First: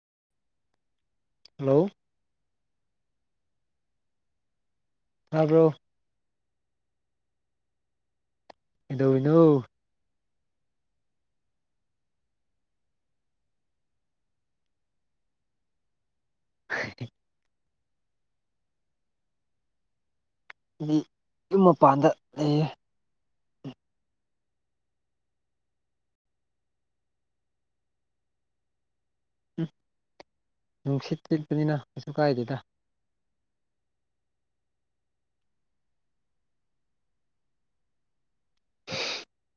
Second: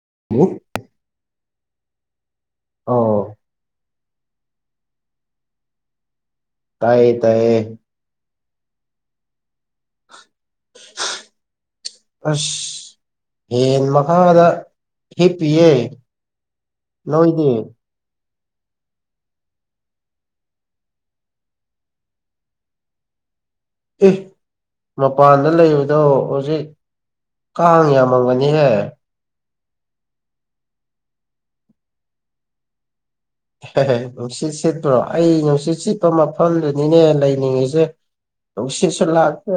[unintelligible] hello ꯑ ꯇꯥꯕꯔꯣ ꯇꯌꯦ ꯇꯌꯦ ꯀꯩꯗꯧꯔꯤꯅꯣ ꯑꯁ ꯐꯪꯟ ꯃꯈꯥꯗ ꯍꯤꯞꯄꯤꯌꯪ ꯂꯣꯏ ꯗꯤꯌꯦ ꯑꯩꯗꯤ ꯌꯨꯝ ꯃꯄꯥꯟꯗ ꯂꯩꯌꯦ ꯑꯦ ꯃꯄꯥꯟꯗ ꯂꯩꯕꯗꯣ ꯍꯧꯖꯤꯛ ꯀꯥꯥꯡ ꯌꯥꯝ ꯃꯝ ꯒꯥꯅꯤꯍꯦ ꯑꯪ ꯅꯨꯡꯁꯤꯠ ꯁꯤꯠꯄꯅꯤꯅ ꯀꯩꯁꯨ ꯀꯥꯢꯗꯦꯗ ꯍꯦꯍꯦ ꯅꯨꯡꯁꯤꯠ ꯁꯤꯠꯄ꯭ꯔꯣ ꯑꯩ ꯅꯨꯡꯁꯤꯠ ꯁꯤꯠꯄ ꯃꯐꯝꯗꯨꯅꯤꯅꯦ ꯂꯩꯅꯤꯡꯉꯤꯁꯦ ꯅꯨꯡꯁꯤꯠꯁꯨ ꯂꯥꯛꯇꯦ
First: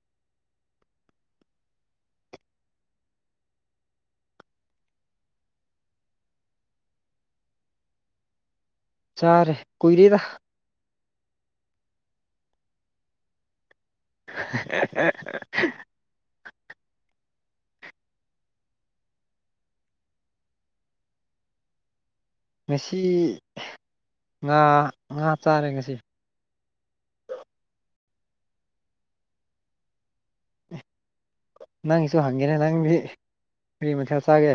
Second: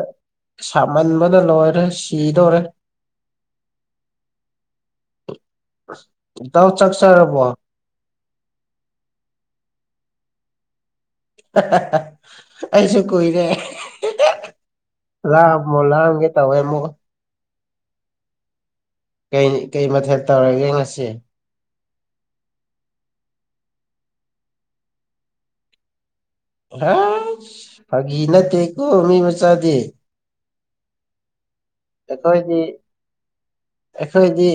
ꯁꯥꯃꯟꯕꯅ ꯂꯣꯏꯔꯦ ꯁꯤꯗꯣꯔꯦ ꯎꯟ [inaudible] ꯑꯁ ꯢꯇꯥꯎ ꯆꯥꯛ ꯆꯔꯥꯕꯣ ꯆꯥꯔꯦ ꯀꯨꯢꯔꯦꯗꯥ ꯍꯥꯍꯥꯍꯥ ꯍꯦꯍꯦ ꯂꯥꯝꯕꯣ ꯂꯥꯝꯒꯦ ꯇꯧꯑꯦꯃꯨꯛ ꯀꯩ ꯀꯩ ꯃꯊꯦꯜ ꯇꯧꯔꯒꯦ ꯉꯁꯤ ꯉꯁꯤ ꯉꯥ ꯉꯥ ꯆꯥꯔꯦ ꯉꯁꯤ ꯍꯁ ꯐꯥꯒꯤ ꯅꯠꯇꯦꯀꯣ ꯃꯤ ꯃꯆꯥꯗꯤ ꯅꯪꯁꯨ ꯍꯪꯒꯦꯅꯦ ꯑꯩꯈꯣꯏꯗꯤ ꯅꯪꯗꯤ ꯀꯔꯤ ꯃꯊꯦꯜ ꯑꯩꯈꯣꯏꯗꯤ ꯆꯥꯒꯦ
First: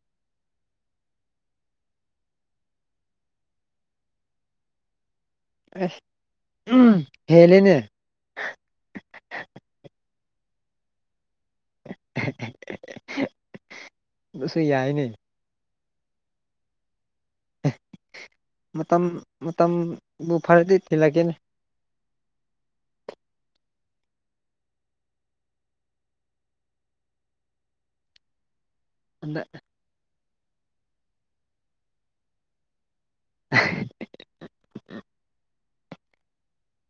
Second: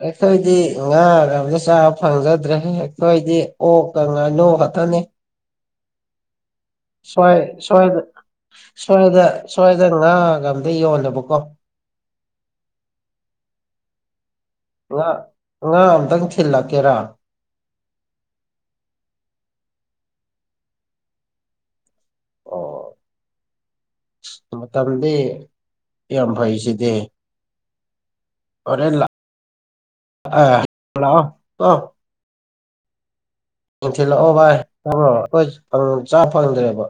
ꯑꯩꯈꯣꯏꯗꯤ ꯉꯥ ꯔꯧ ꯑꯃꯇ ꯆꯥꯕ ꯐꯪꯖꯗ꯭ꯔꯦ ꯑꯩꯈꯣꯏꯗꯤ ꯑꯣꯛꯀꯥ ꯉꯥꯅꯨ ꯈꯛꯇꯅꯤ ꯑꯩꯁ ꯁꯋꯥꯢ ꯁꯋꯥꯢꯗ ꯁꯋꯥꯢꯗ ꯁꯋꯥꯢꯗ ꯉꯥꯒ ꯑꯝꯇꯥ ꯌꯣꯟꯗꯥꯕꯀꯣ ꯍꯦꯍꯦꯍꯦꯍꯦꯍꯦꯍꯦ ꯑꯗꯨꯁꯨ ꯌꯥꯢꯅꯦ ꯑꯉꯥꯡ ꯑꯝꯇꯪ ꯊꯤꯜꯂꯛꯀꯦꯔꯥ ꯃꯇꯝ ꯃꯇꯝꯕꯨ ꯐꯔꯗꯤ ꯊꯤꯜꯂꯛꯀꯦꯅꯤ ꯎꯟ [inaudible] ꯑꯁ ꯃꯇꯝꯗꯤ ꯌꯥꯝ ꯐꯩꯁꯤꯗꯤ ꯐꯔꯦ ꯑꯗ ꯑ ꯍꯌꯦꯡ ꯂꯥꯛꯑꯣꯀꯣ ꯅꯨꯡꯊꯤꯜ ꯂꯦꯛꯑꯣ ꯕꯥꯢ ꯇꯕꯔꯣ ꯑꯩꯈꯣꯢ ꯆꯥ ꯐꯪꯗꯔꯦꯕ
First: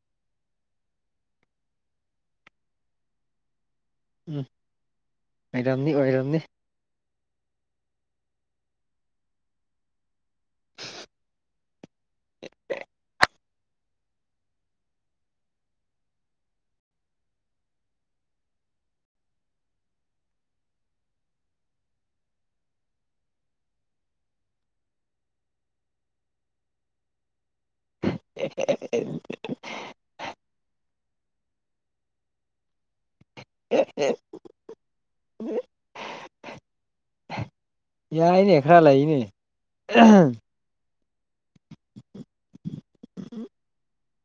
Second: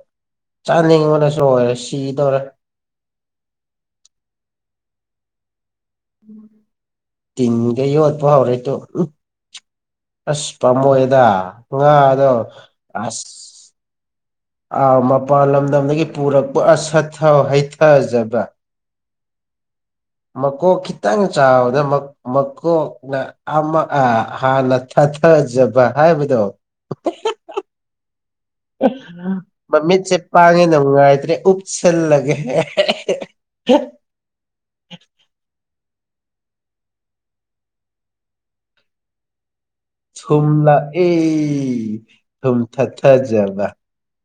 ꯆꯥꯅꯤꯡꯕꯅꯁꯨ ꯑꯣꯏꯔꯦ ꯁꯤ ꯗꯧꯔꯦ ꯎꯝ ꯑꯣꯏꯔꯝꯅꯤ ꯑꯣꯏꯔꯝꯅꯤ ꯇꯤꯟꯒ ꯌꯣꯠꯄ ꯍꯧꯔꯦ ꯇꯨ ꯑꯝ ꯑꯁ ꯄꯥꯝꯃꯣꯏꯗ ꯉꯥ ꯑꯗꯣ ꯑꯁ ꯑ ꯃꯄꯥꯟ ꯂꯝꯗꯝꯗꯒꯤ ꯄꯨꯔꯛꯄ ꯑꯁ ꯁꯠꯊꯥꯕ ꯍꯩꯊꯥꯖꯕ ꯃꯀꯣꯛ ꯈꯤꯇꯪ ꯆꯥꯎꯅ ꯃꯀꯣꯛꯅ ꯑꯃ ꯍꯥꯟꯅ ꯍꯩꯊꯥꯖꯕ ꯍꯥꯢꯕꯗꯣ ꯇꯥꯗꯔꯦ [inaudible] ꯃꯃꯤꯠꯁꯦ ꯄꯥꯡꯉꯦꯅꯉꯥꯏꯇ꯭ꯔꯦ ꯎꯞꯁꯤꯜꯂꯒꯦ ꯀ ꯌꯥꯏꯅꯦ ꯈꯔ ꯂꯩꯅꯦ ꯊꯨꯝꯂ ꯑꯦ ꯊꯨꯝ ꯊꯥ ꯊꯥꯖꯕ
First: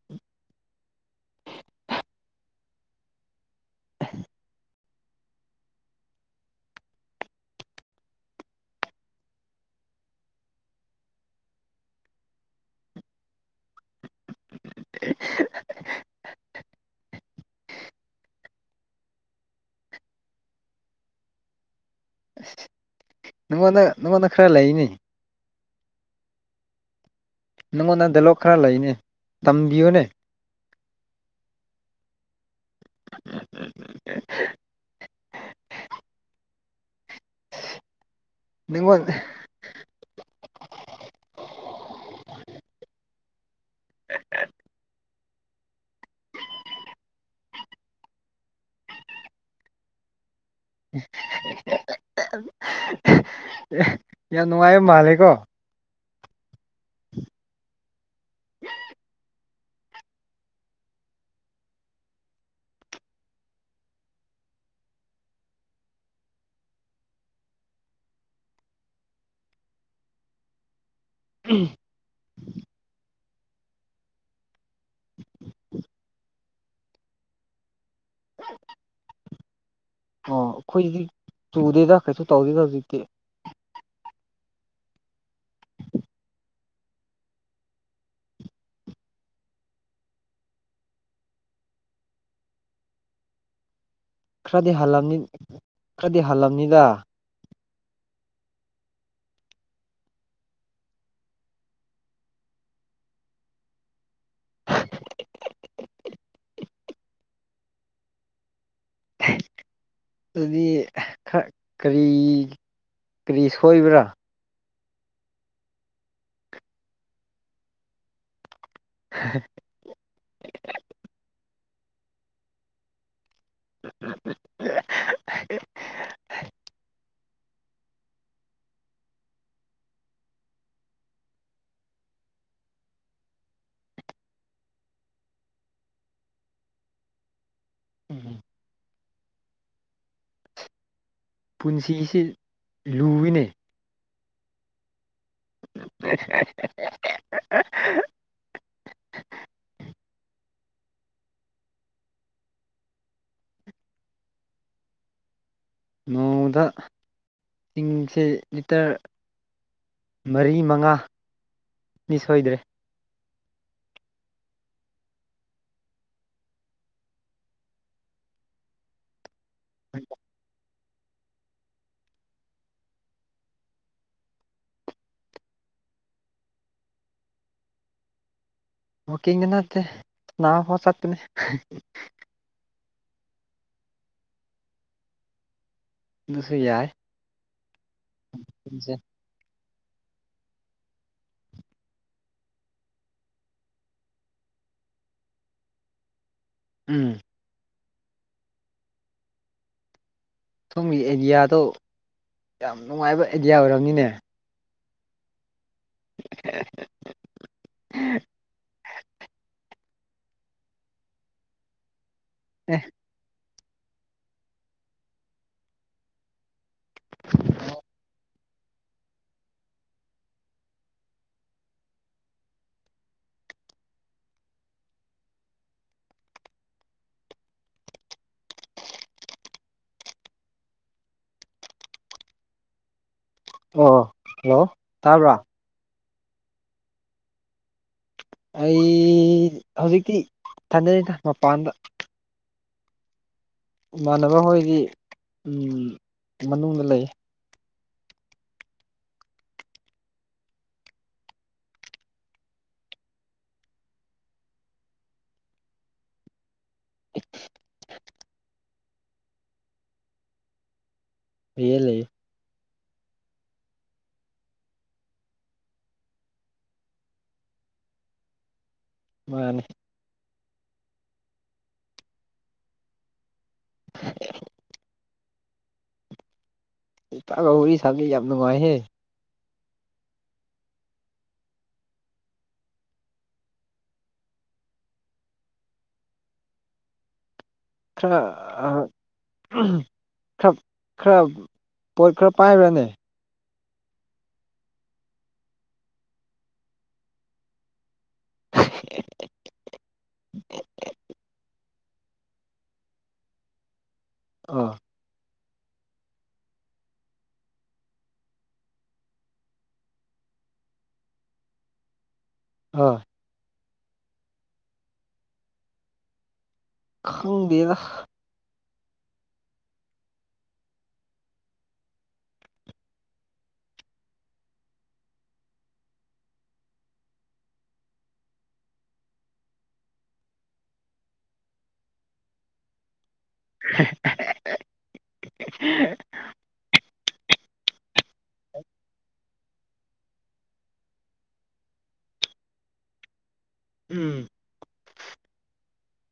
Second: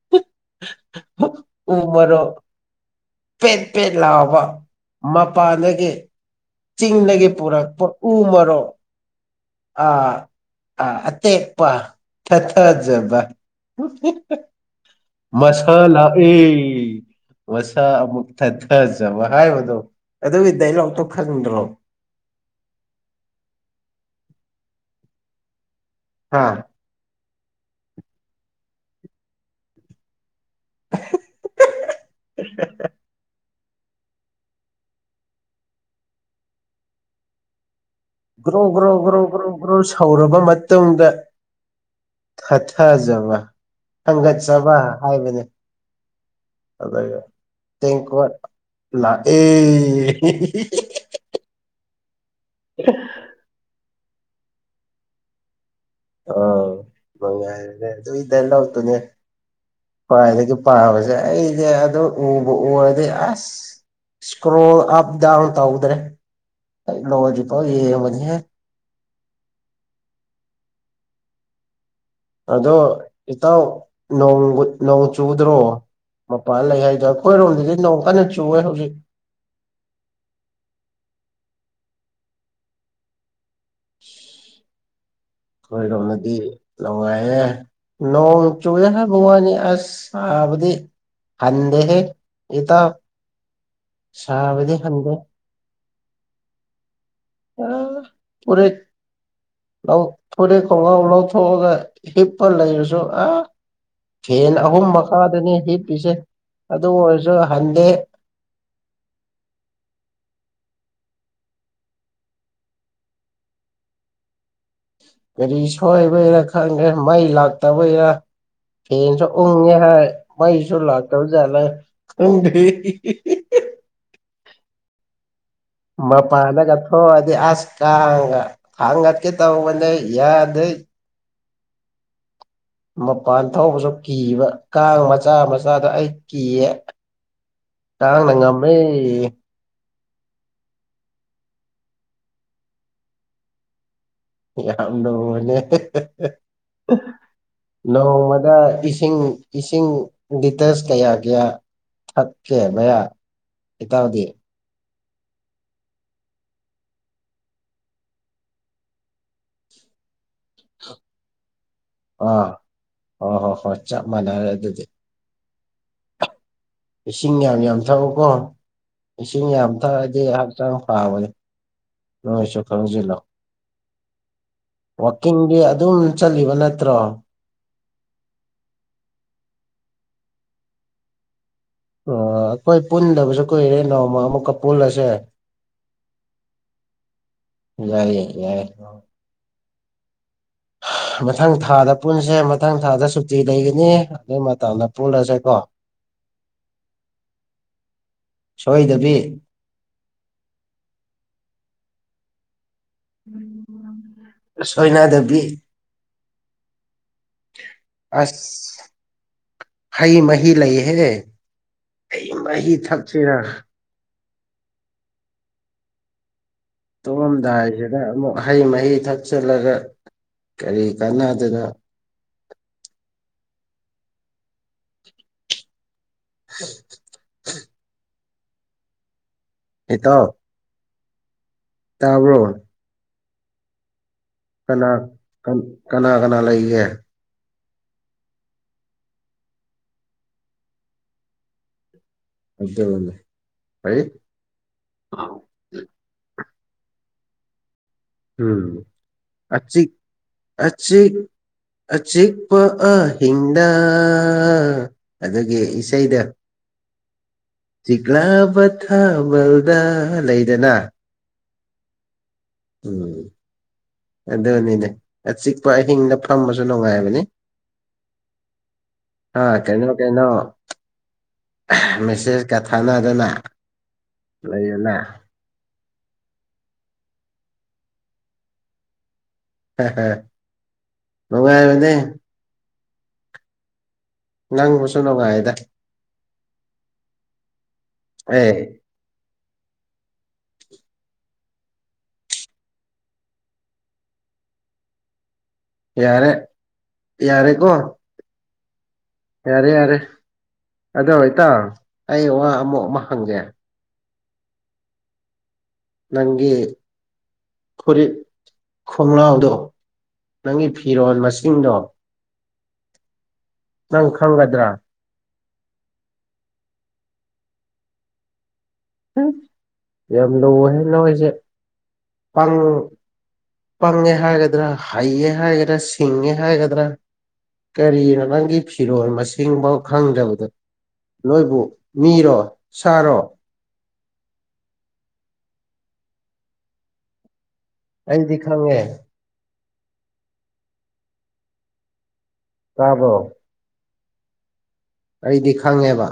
ꯇꯥꯗꯔꯦ [inaudible] ꯎꯃꯔꯣꯛ ꯄꯦꯠꯄꯦꯠ ꯂꯥꯎꯕ ꯃꯄꯥꯟꯘꯒꯤ ꯆꯤꯡꯗꯒꯤ ꯄꯨꯔꯛꯄ ꯎ ꯃꯔꯣꯛ ꯑꯥ ꯑꯥ ꯑꯇ‌ꯦꯛꯄ ꯊꯊꯥꯖꯕ ꯃꯁ ꯂꯥꯛꯑꯦ ꯃꯁꯥ ꯑꯃꯨꯛ ꯊꯥꯊꯖꯕ ꯍꯥꯏꯕꯗꯣ ꯑꯗꯨꯒꯤ ꯗꯥꯏꯂꯣꯛꯇꯣ ꯈꯡꯗ꯭ꯔꯣ ꯑꯁ ꯅꯉꯣꯟꯗ ꯅꯉꯣꯟꯗ ꯈꯔ ꯂꯩꯅꯤ ꯍꯥꯥ ꯅꯪꯉꯣꯟꯗ ꯗꯂꯣꯛ ꯈꯔ ꯂꯩꯅꯦ ꯇꯝꯕꯤꯌꯨꯅꯦ ꯎꯝ ꯎꯝ ꯎꯝ ꯒ꯭ꯔꯣ ꯒ꯭ꯔꯣ ꯅꯪꯉꯣꯟ ꯒ꯭ꯔꯣ ꯒ꯭ꯔꯣ ꯒ꯭ꯔꯣ ꯁꯧꯔꯕ ꯃꯇꯨꯡꯗ ꯊꯥꯊꯖꯕ ꯍꯟꯒꯠꯆꯕ ꯍꯥꯏꯕꯅꯤ ꯑꯗ ꯇꯦꯡꯀ‌ꯣꯠ ꯂꯛꯑꯦ [inaudible] [unintelligible] ꯌꯥꯝ ꯅꯨꯡꯉꯥꯏ ꯃꯥꯜꯂꯦꯀꯣ ꯑ ꯅꯨꯉꯥꯏꯔ‌ꯦ ꯑꯗꯨꯏ ꯗꯥꯏꯂ‌ꯣꯛꯇꯨꯅ‌ꯦ ꯈ꯭ꯋꯥꯏꯗꯒꯤ ꯄꯥꯕꯁꯦ ꯑꯩꯗꯤ ꯑꯗꯨ ꯎꯕꯨ ꯎꯔꯗꯤ ꯑꯁ ꯁꯀ꯭ꯔꯣꯜ ꯑꯞ ꯗꯥꯎꯟ ꯇꯧꯗ꯭ꯔꯦ [inaudible] [unintelligible] [inaudible] ꯑꯗꯣ ꯏꯇꯥꯎ ꯅꯣꯡ ꯆꯨꯗ꯭ꯔꯣ ꯃꯄꯥꯟ ꯂꯩ ꯍꯥꯏꯗꯣ ꯑꯩꯈꯣꯏꯔꯣꯝꯗꯗꯤ ꯅꯣꯡ ꯀꯟꯅ ꯆꯨꯑꯦ ꯍꯧꯖꯤꯛ ꯑꯣ ꯑꯩꯈꯣꯏꯁꯤꯗꯤ ꯆꯨꯗꯦꯗ ꯀꯩꯁꯨ ꯇꯧꯗꯦꯗ ꯍꯧꯖꯤꯛꯇꯤ ꯈꯣꯏꯔꯣꯝꯗꯗꯤ [unintelligible] ꯅꯣꯡ ꯆꯨꯗꯦ ꯍꯥꯏꯕ ꯋꯥꯅꯤ ꯑꯁ ꯁꯥꯕꯗꯤ ꯍꯟꯗꯦꯍꯦ ꯏꯇꯥꯎ ꯈꯔꯗꯤ ꯁꯥꯕꯗꯤ ꯍꯟꯗꯦ ꯍꯜꯂꯝꯅꯤ ꯈꯔꯗꯤ ꯍꯜꯂꯝꯅꯤꯗ [unintelligible] ꯂꯧ ꯐꯨꯔꯤꯠ ꯈꯣꯡꯒ꯭ꯔꯥꯎ ꯂꯧꯊꯣꯛꯑꯒ ꯍꯤꯞꯄ ꯂꯩꯔꯁꯨ ꯑ ꯐꯦꯟ ꯑꯍꯨꯝ ꯃꯈꯥꯗꯅꯤ ꯍꯤꯞꯄꯤꯁꯦ ꯑꯗꯨ ꯑꯣꯏꯔꯁꯨ ꯍꯟꯗꯦ [inaudible] ꯑꯗꯨꯗꯤ ꯈꯔ ꯀꯔꯤ ꯀꯔꯤ ꯁꯣꯏꯕ꯭ꯔꯥ ꯀꯔꯤ ꯁꯣꯏꯕꯩꯔꯥ ꯈꯪꯗꯦ ꯃꯩ ꯂꯥꯛꯇꯕꯩꯔ ꯐꯦꯟꯁꯨ ꯎꯪꯉꯦ ꯍꯥꯏ ꯃꯩꯁꯨ ꯂꯥꯛꯇꯕꯅꯤ [unintelligible] ꯃꯄꯥꯟꯗꯒ ꯊꯣꯛꯑꯗꯤ ꯑꯁ ꯀꯥꯡꯒ ꯊꯥꯡꯒꯠꯀꯦ ꯇꯧꯕꯅꯦ ꯌꯥꯗꯦ [unintelligible] ꯃꯄꯥꯟ ꯊꯧꯕꯁꯨ ꯀꯤꯕ ꯀꯥꯡ ꯃꯆꯥ ꯃꯆꯥꯗ ꯑꯩ ꯀꯤꯌꯦ [unintelligible] ꯉꯝꯃꯦ ꯄꯨꯟꯁꯤꯁꯤ ꯂꯨꯏꯅꯦ ꯌꯥꯝ ꯂꯨꯑꯦ [unintelligible] ꯅꯣꯡꯃꯗ ꯏꯁꯤꯡ ꯏꯁꯤꯡ ꯂꯤꯇꯔꯁ ꯀꯌꯥ ꯀꯌꯥ ꯊꯛꯀꯦ ꯃꯌꯥ ꯏꯇꯥꯎꯗꯤ ꯅꯣꯡꯃꯗ ꯢꯁꯤꯡꯁꯦ ꯂꯤꯇꯔ ꯃꯔꯤ ꯃꯉꯥ ꯗꯤ ꯁꯣꯏꯗ꯭ꯔꯦ ꯑꯣ ꯍꯣ ꯍꯣ ꯆꯞ ꯃꯥꯟꯅꯔꯦ ꯑꯗꯨꯗꯤ ꯏꯁꯤꯡ ꯌꯥꯝ ꯌꯥꯝ ꯊꯛꯎꯀꯣ ꯏꯁꯤꯡ ꯌꯥꯝ ꯊꯛꯑꯗꯤ ꯍꯛꯆꯥꯡ ꯐꯕꯅꯤ ꯅꯣꯢꯁꯨ ꯈꯪꯖꯤꯜꯂꯣ ꯋꯥꯛꯀꯤꯡꯗꯤ ꯑꯗꯨꯝ ꯆꯠꯂꯤꯕ ꯅꯠꯇ꯭ꯔꯣ ꯋꯥꯀꯤꯡꯒꯤ ꯅꯠꯇꯦ ꯆꯥꯕ ꯐꯥꯎ ꯆꯠꯄꯅꯤ ꯑ ꯑꯩꯈꯣꯏ ꯄꯨꯟꯗꯕꯁꯨ ꯀꯨꯏꯔꯦ ꯅꯣꯡꯃ ꯑꯃꯨꯛꯀ ꯄꯨꯜꯂꯁꯦ ꯑꯗꯨꯁꯨ ꯌꯥꯏ ꯌꯥꯏꯌꯦ ꯌꯥꯏ [unintelligible] ꯃꯊꯪ ꯊꯥꯗ ꯄꯨꯟꯁꯦ ꯃꯊꯪ ꯊꯥꯗ ꯁꯨꯇꯤ ꯂꯩꯒꯅꯤ ꯑꯗꯨꯒꯤ ꯃꯇꯝꯗ ꯄꯨꯜꯂꯁꯦꯀꯣ ꯎꯝ ꯁꯣꯏꯗꯕꯤ ꯁꯣꯝꯒꯤ ꯑꯦꯔꯤꯌꯥꯗꯣ ꯌꯥꯝ ꯅꯨꯡꯉꯥꯏꯕ ꯑꯦꯗꯤꯌꯥ ꯑꯣꯏꯔꯝꯅꯤꯅꯦ ꯁꯣꯏꯅꯗꯕꯤ [inaudible] ꯑꯁ ꯍꯩ ꯃꯍꯤ ꯂꯩꯍꯦ ꯍꯩ ꯃꯍꯤ ꯊꯛꯁꯤꯔꯥ ꯇꯨꯝꯂꯝꯗꯥꯏꯁꯤꯗ ꯑꯃꯨꯛ ꯍꯩ ꯃꯍꯤ ꯊꯛꯆꯤꯜꯂꯒ ꯀꯔꯤ ꯀꯥꯟꯅꯗꯨꯏꯅ [inaudible] [unintelligible] ꯏꯇꯥꯎ ꯇꯥꯕ꯭ꯔꯣ ꯑ‌ꯣ ꯀꯅꯥ ꯀꯅꯥ ꯀꯅꯥ ꯂꯩꯒ‌ꯦ ꯑꯩ ꯍꯧꯖꯤꯛꯇꯤ ꯏꯊꯟꯗꯅꯤꯗ ꯃꯄꯥꯟꯗ ꯑꯗꯨꯕꯨꯅ‌ꯦ ꯏꯃꯥꯟꯅꯕ ꯍꯣꯏꯗꯤ ꯃꯅꯨꯡꯗ ꯂꯩ ꯎꯝ ꯑꯆꯤꯛ ꯑꯆꯤꯛ ꯑꯆꯤꯛꯄ ꯑꯍꯤꯡꯗ ꯑꯗꯨꯒꯤ ꯏꯁꯩꯗꯨ [unintelligible] ꯆꯤꯛꯂꯕ ꯊꯥꯕꯜꯗ ꯂꯩꯗꯅ ꯂꯩꯌꯦ ꯂꯩꯌ‌ꯦ ꯎꯝ ꯑꯗꯨꯅꯤꯗ ꯑꯆꯤꯛꯄ ꯑꯍꯤꯡꯗ ꯐꯝꯕꯁꯨ ꯅꯨꯡꯉꯥꯏꯕꯅꯤ ꯑ ꯃꯥꯅꯦ ꯀꯩꯅ‌ꯣ ꯀꯩꯅ‌ꯣ ꯃꯦꯁꯦꯖꯀ ꯊꯥꯅꯗꯅ ꯂꯩꯌꯦꯅ ꯏꯇꯥꯎꯒ ꯌꯥꯔꯤ ꯁꯥꯕ ꯌꯥꯝ ꯅꯨꯡꯉꯥꯏ ꯍꯦ ꯍꯥ ꯍꯥ ꯅꯨꯡꯉꯥꯏꯕꯅ‌ꯦ ꯅꯪꯕꯨꯨꯁꯨ ꯅꯣꯡꯉꯥꯏꯗ ꯈꯔ ꯑ ꯑꯦ ꯈꯔ ꯈꯔ ꯄꯣꯠ ꯈꯔ ꯄꯥꯏꯕ꯭ꯔꯅꯦ ꯌꯥꯔꯦ ꯌꯥꯔꯦꯀꯣ [unintelligible] ꯌꯥꯔꯦ ꯌꯥꯔꯦ ꯑꯗꯣ ꯏꯇꯥꯎ ꯑꯩ ꯋꯥ ꯑꯃꯨꯛ ꯑꯃ ꯍꯪꯒ‌ꯦ ꯑꯥ ꯅꯪꯒꯤ ꯐꯨꯔꯤꯠ ꯈꯣꯝꯂꯥꯎꯗꯣ ꯅꯪꯒꯤ ꯐꯤꯔꯣꯜ ꯃꯁꯤꯡꯗꯣ ꯑ ꯅꯪ ꯈꯪꯒꯗ꯭ꯔꯥ ꯈꯪꯗꯦꯗ ꯌꯥꯝ ꯂꯨꯏ ꯍ‌ꯦ ꯅ‌ꯣꯏꯁꯦ ꯄꯪ ꯄꯪꯉꯦ ꯍꯥꯏꯒꯗ꯭ꯔꯥ ꯍꯩꯌꯦ ꯍꯥꯏꯒꯗ꯭ꯔꯥ ꯁꯤꯡꯉꯦ ꯍꯥꯏꯒꯗ꯭ꯔꯥ ꯀꯔꯤꯅꯣ ꯅꯪꯒꯤ ꯐꯤꯔꯣꯜ ꯃꯁꯤꯡꯕꯥꯎ ꯈꯪꯗꯕꯗꯣ ꯅꯣꯏꯕꯨ ꯃꯤꯔꯣ ꯁꯥꯔꯣ [unintelligible] ꯑꯩꯗꯤ ꯈꯪꯉꯦ ꯇꯥꯕꯣ ꯎꯝ ꯑꯩꯗꯤ ꯈꯪꯉꯦꯕ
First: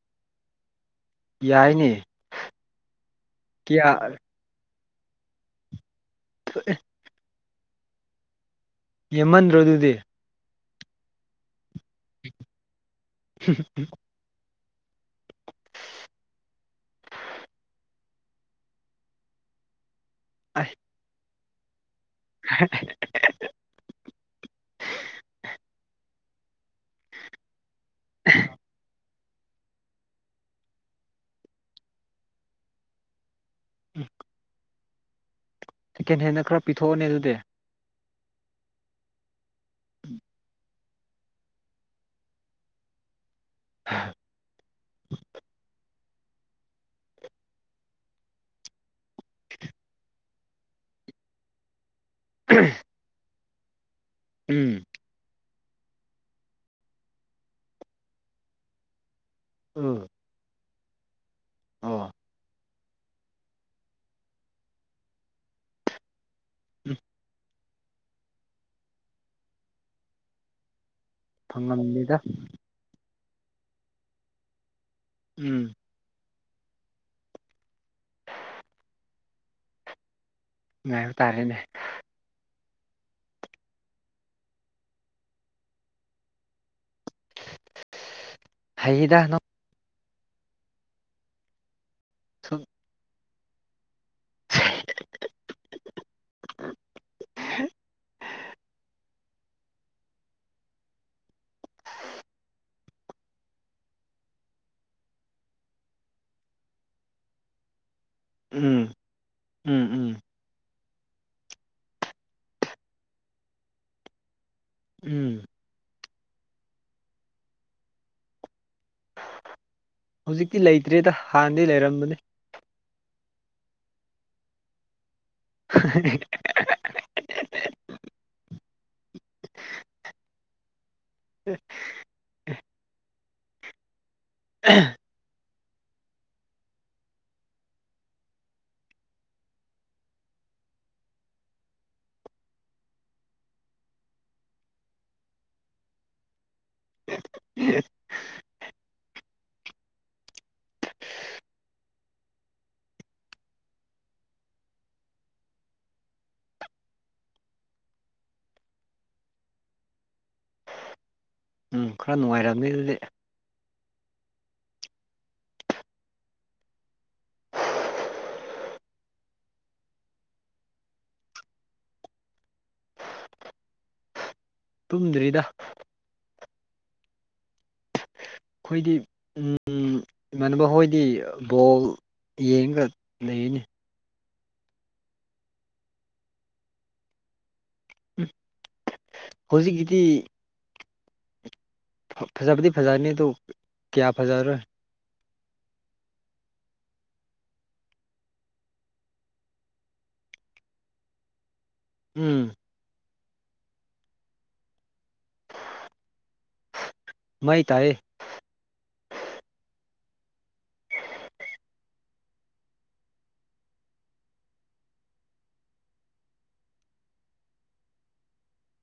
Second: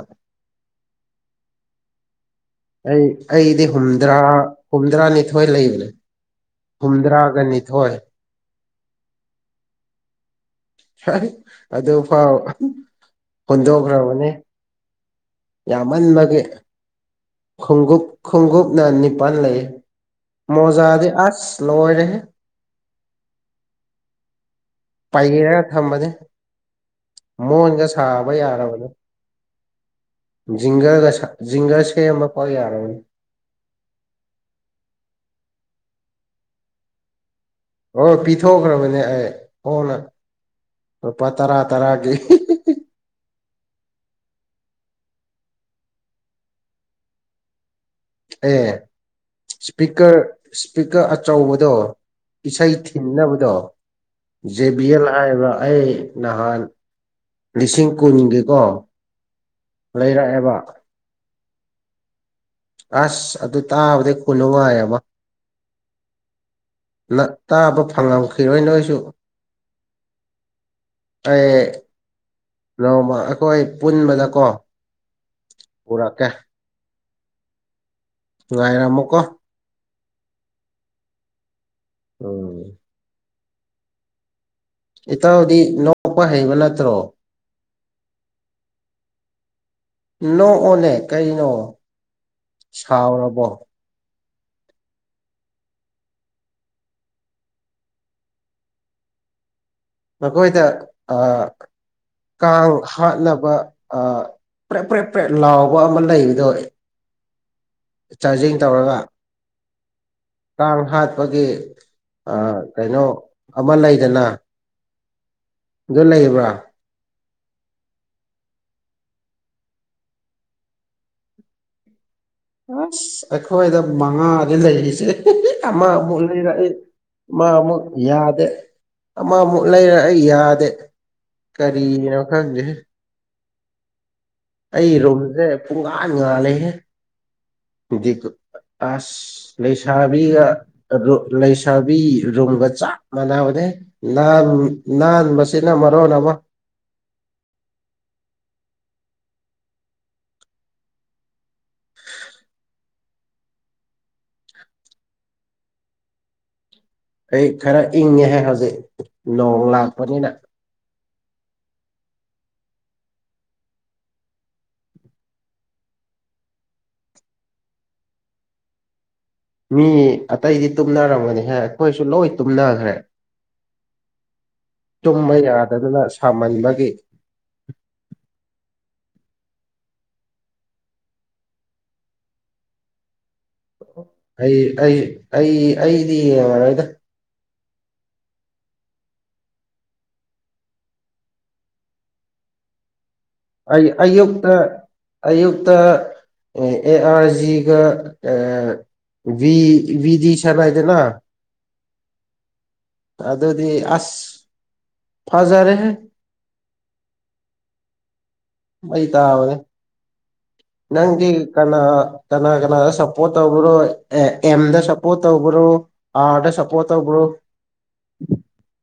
ꯌꯥꯏꯅꯦ ꯑꯩ ꯑꯩꯗꯤ ꯀꯌꯥ ꯍꯨꯝꯗ꯭ꯔꯥ ꯍꯨꯝꯗ꯭ꯔꯥꯅꯤꯊꯣꯏ ꯂꯩꯕꯅꯦ ꯍꯨꯝꯗ꯭ꯔꯥꯒ ꯅꯤꯊꯣꯏ ꯌꯦꯦꯝꯃꯟꯗ꯭ꯔꯣꯗꯨꯗꯤ ꯑꯗꯨ ꯐꯥꯎ ꯍꯨꯟꯗꯣꯛꯈ꯭ꯔꯕꯅꯦ ꯌꯥꯝꯃꯟ ꯃꯒꯦ ꯈꯣꯡꯎꯞ ꯈꯣꯡꯎꯞꯅ ꯅꯤꯄꯥꯥꯟ ꯂꯩ ꯑꯁ ꯃꯣꯖꯥꯗꯦ ꯑꯁ ꯂꯣꯏꯔꯦ [unintelligible] ꯄꯥꯏꯒꯦꯔꯒ ꯊꯝꯕꯅꯤ ꯃꯣꯟꯒ ꯁꯥꯕ ꯌꯥꯔꯕꯅꯤ ꯖꯤꯡꯒꯔꯒ ꯖꯤꯡꯒꯔ ꯁꯦꯝ ꯑꯃ ꯄ ꯌꯥꯔꯅꯤ ꯎꯝ ꯁꯦꯀꯦꯟ ꯍꯦꯟꯅ ꯈꯔ ꯄꯤꯊꯣꯛꯑꫭꯅꯦ ꯑꯗꯨꯗꯤ ꯑꫭ ꯄꯤꯊꯣꯛꯈ꯭ꯔꯕꯅꯦ ꯑꯩ ꯍꯣꯡꯅ ꯔꯨꯄꯥ ꯇꯔꯥ ꯇꯔꯥꯒꯤ [unintelligible] [unintelligible] ꯑꯦ ꯏꯁꯄꯤꯀꯔ ꯏꯁꯄꯤꯀꯔ ꯑꯆꯧꯕꯗꯣ ꯏꯁꯩ ꯊꯤꯟꯅꯕꯗꯣ ꯖꯦ ꯎꯝ ꯕꯤ ꯑꯦꯜ ꯍꯥꯑꯕ ꯑꯩ ꯅꯍꯥꯟ ꯂꯤꯁꯤꯡ ꯀꯨꯟꯒꯤꯀꯣ ꯂꯩꯔꯛꯑꯦꯕ ꯑ ꯑꯁ ꯑꯗꯨ ꯇꯥꯕꯗꯩ ꯈꯨꯅꯨꯡꯉꯥꯏ ꯑꯃ ꯎꯝ ꯅ ꯇꯥꯕ ꯐꯪꯉꯝꯈꯤꯔꯣꯏ ꯅꯣꯏꯁꯨ ꯑꯩ ꯐꯪꯉꯝꯅꯤꯗ ꯅꯣꯡꯃ ꯑꯈꯣꯏ ꯄꯨꯟꯕꯗꯀꯣ ꯎꯝ ꯄꯨꯔ ꯀꯦ ꯉꯥꯏꯔꯃꫭ ꯀꯣ ꯉꯥꯏꯕ ꯇꯥꯔꯦꯅꯦ ꯎꯝ ꯏꯇꯥꯎꯗꯤ ꯅꯣꯛꯄ ꯍꯩꯕ ꯅꯠꯇ꯭ꯔꯣ ꯍꯩꯏꯗ ꯅꯣꯛꯑꯣꯅꯦ ꯀꯩꯅꯣ ꯁꯨꯝ ꯁꯥꯎꯔꯕꯣ [unintelligible] ꯃꯈꯣꯏꯗ ꯑ ꯀꯥꯡ ꯍꯥꯠꯅꯕ ꯑ ꯄ꯭ꯔꯦꯞ ꯄ꯭ꯔꯦꯠ ꯄ꯭ꯔꯦ ꯂꯥꯎꯕ ꯑꯃ ꯂꯩꯕꯗꯣ ꯑꯩ ꯆꯥꯔꯖꯤꯡ ꯎꯝ ꯇꯧꯔꯒ ꯎꯝ ꯎꯝ ꯀꯥꯡ ꯍꯥꯠꯄꯒꯤ ꯑ-ꯀꯩꯅꯣ ꯑꯃ ꯂꯩꯗꯅ ꯎꯝ ꯑꯗꯨ ꯂꯩꯕ꯭ꯔꯥ ꯍꯨꯖꯤꯛꯇꯤ ꯂꯩꯇ꯭ꯔꯦꯗ ꯍꯥꯟꯅꯗꯤ ꯂꯩꯔꯝꯕꯅꯦ ꯑꯁ ꯑꯩꯈꯣꯏꯗ ꯃꯉꯥꯗꯤ ꯂꯩꯔꯤꯁꯦ [unintelligible] ꯑꯃ ꯑꯃꯨꯛ ꯂꯩꯔꯛꯏ ꯑꯃ ꯑꯃꯨꯛ ꯌꯥꯗꯦ ꯑꯃꯃꯨꯛ ꯂꯩꯔ ꯑꯩ ꯌꯥꯗꯦ ꯀꯔꯤꯅꯣ ꯈꯪꯗꯦꯍꯦ ꯑꯩ ꯔꯨꯝꯖꯦ ꯄꯨꯡꯉꯥꯟ ꯉꯥꯜꯂꯦꯍꯦ [inaudible] ꯑꯁ ꯂꯩꯁꯥꯕꯤꯒ [unintelligible] ꯂꯩꯁꯥꯕꯤ ꯔꯨꯝꯒ ꯆꯥꯞ ꯃꯥꯅꯕꯅꯦ ꯍꯦ ꯅꯥꯟ ꯅꯥꯟꯕꯁꯤꯅ ꯃꯔꫭꯟ ꯑꯃ [unintelligible] ꯑꯩ ꯈꯔ ꯏꯪꯉꯦꯍꯦ ꯍꯧꯖꯤꯛ ꯅꯣꯡ ꯂꯥꯛꯄꯅꯤꯅ ꯎꯝ ꯈꯔ ꯅꯨꯡꯉꯥꯏꯔꯝꯅꯤ ꯑꯗꯨꯗꯤ ꯃꯤ ꯑꯇꯩꯗꯤ ꯇꯨꯝꯅꯔꯝꯒꯅꯤꯍꯦ ꯑꯩꯈꯣꯏꯁꯨ ꯂꯣꯏ ꯇꯨꯝꯅꯈ꯭ꯔꯦ ꯇꯨꯝꯕ ꯇꯨꯝꯗ꯭ꯔꯤꯗ ꯌꯥꯗꯗꯅ ꯁꯥꯃꯟꯕꯒꯤ ꯑꯩꯈꯣꯏꯗꯤ ꯎꯝ ꯏꯃꯥꯟꯅꯕ ꯍꯣꯏꯗꯤ ꯕꯣꯜ ꯌꯦꯡꯒ ꯂꯩꯌꯦꯅꯦ ꯑꯩ ꯑꯩ ꯑꯩ ꯑꯩꯗꯤ ꯌꯦꯡꯉꯔꫭꯏꯗ ꯎꯝ ꯍꫭꯖꯤꯀꯤꯗꯤ ꯐ-ꯐꯖꯥꯕꯗꯤ ꯐꯖꯥꯅꯤꯗꫭ ꯑꯩ ꯑꯌꯨꯛꯇ ꯑꯌꯨꯛꯇ ꯑꯦ ꯑꯦ ꯑꯥꯔꯖꯤꯒ ꯑ ꯕꯤ ꯕꯤꯗꯤ ꯁꯅꯩꯗꯅꯥ ꯎꯝ ꯑꯗꯨꯗꯤ ꯑꯁ ꯐꯥꯖꯔꯦꯍꯦ ꯃꯩ ꯇꯥꯌꯦ ꯑꯩ ꯇꯥꯕꯅꯦ [unintelligible] ꯅꯪꯗꯤ ꯀꯅꯥ ꯀꯅꯥ ꯀꯅꯥꯗ ꯁꯞꯄꯣꯔꯠ ꯇꯧꯕ꯭ꯔꯣ ꯑꯦꯝꯗ ꯁꯞꯄꯣꯔꯠ ꯇꯧꯕ꯭ꯔꯣ ꯑ ꯑꯗꯁꯄꯣꯠꯇꯧꯕ꯭ꯔꯣ [unintelligible]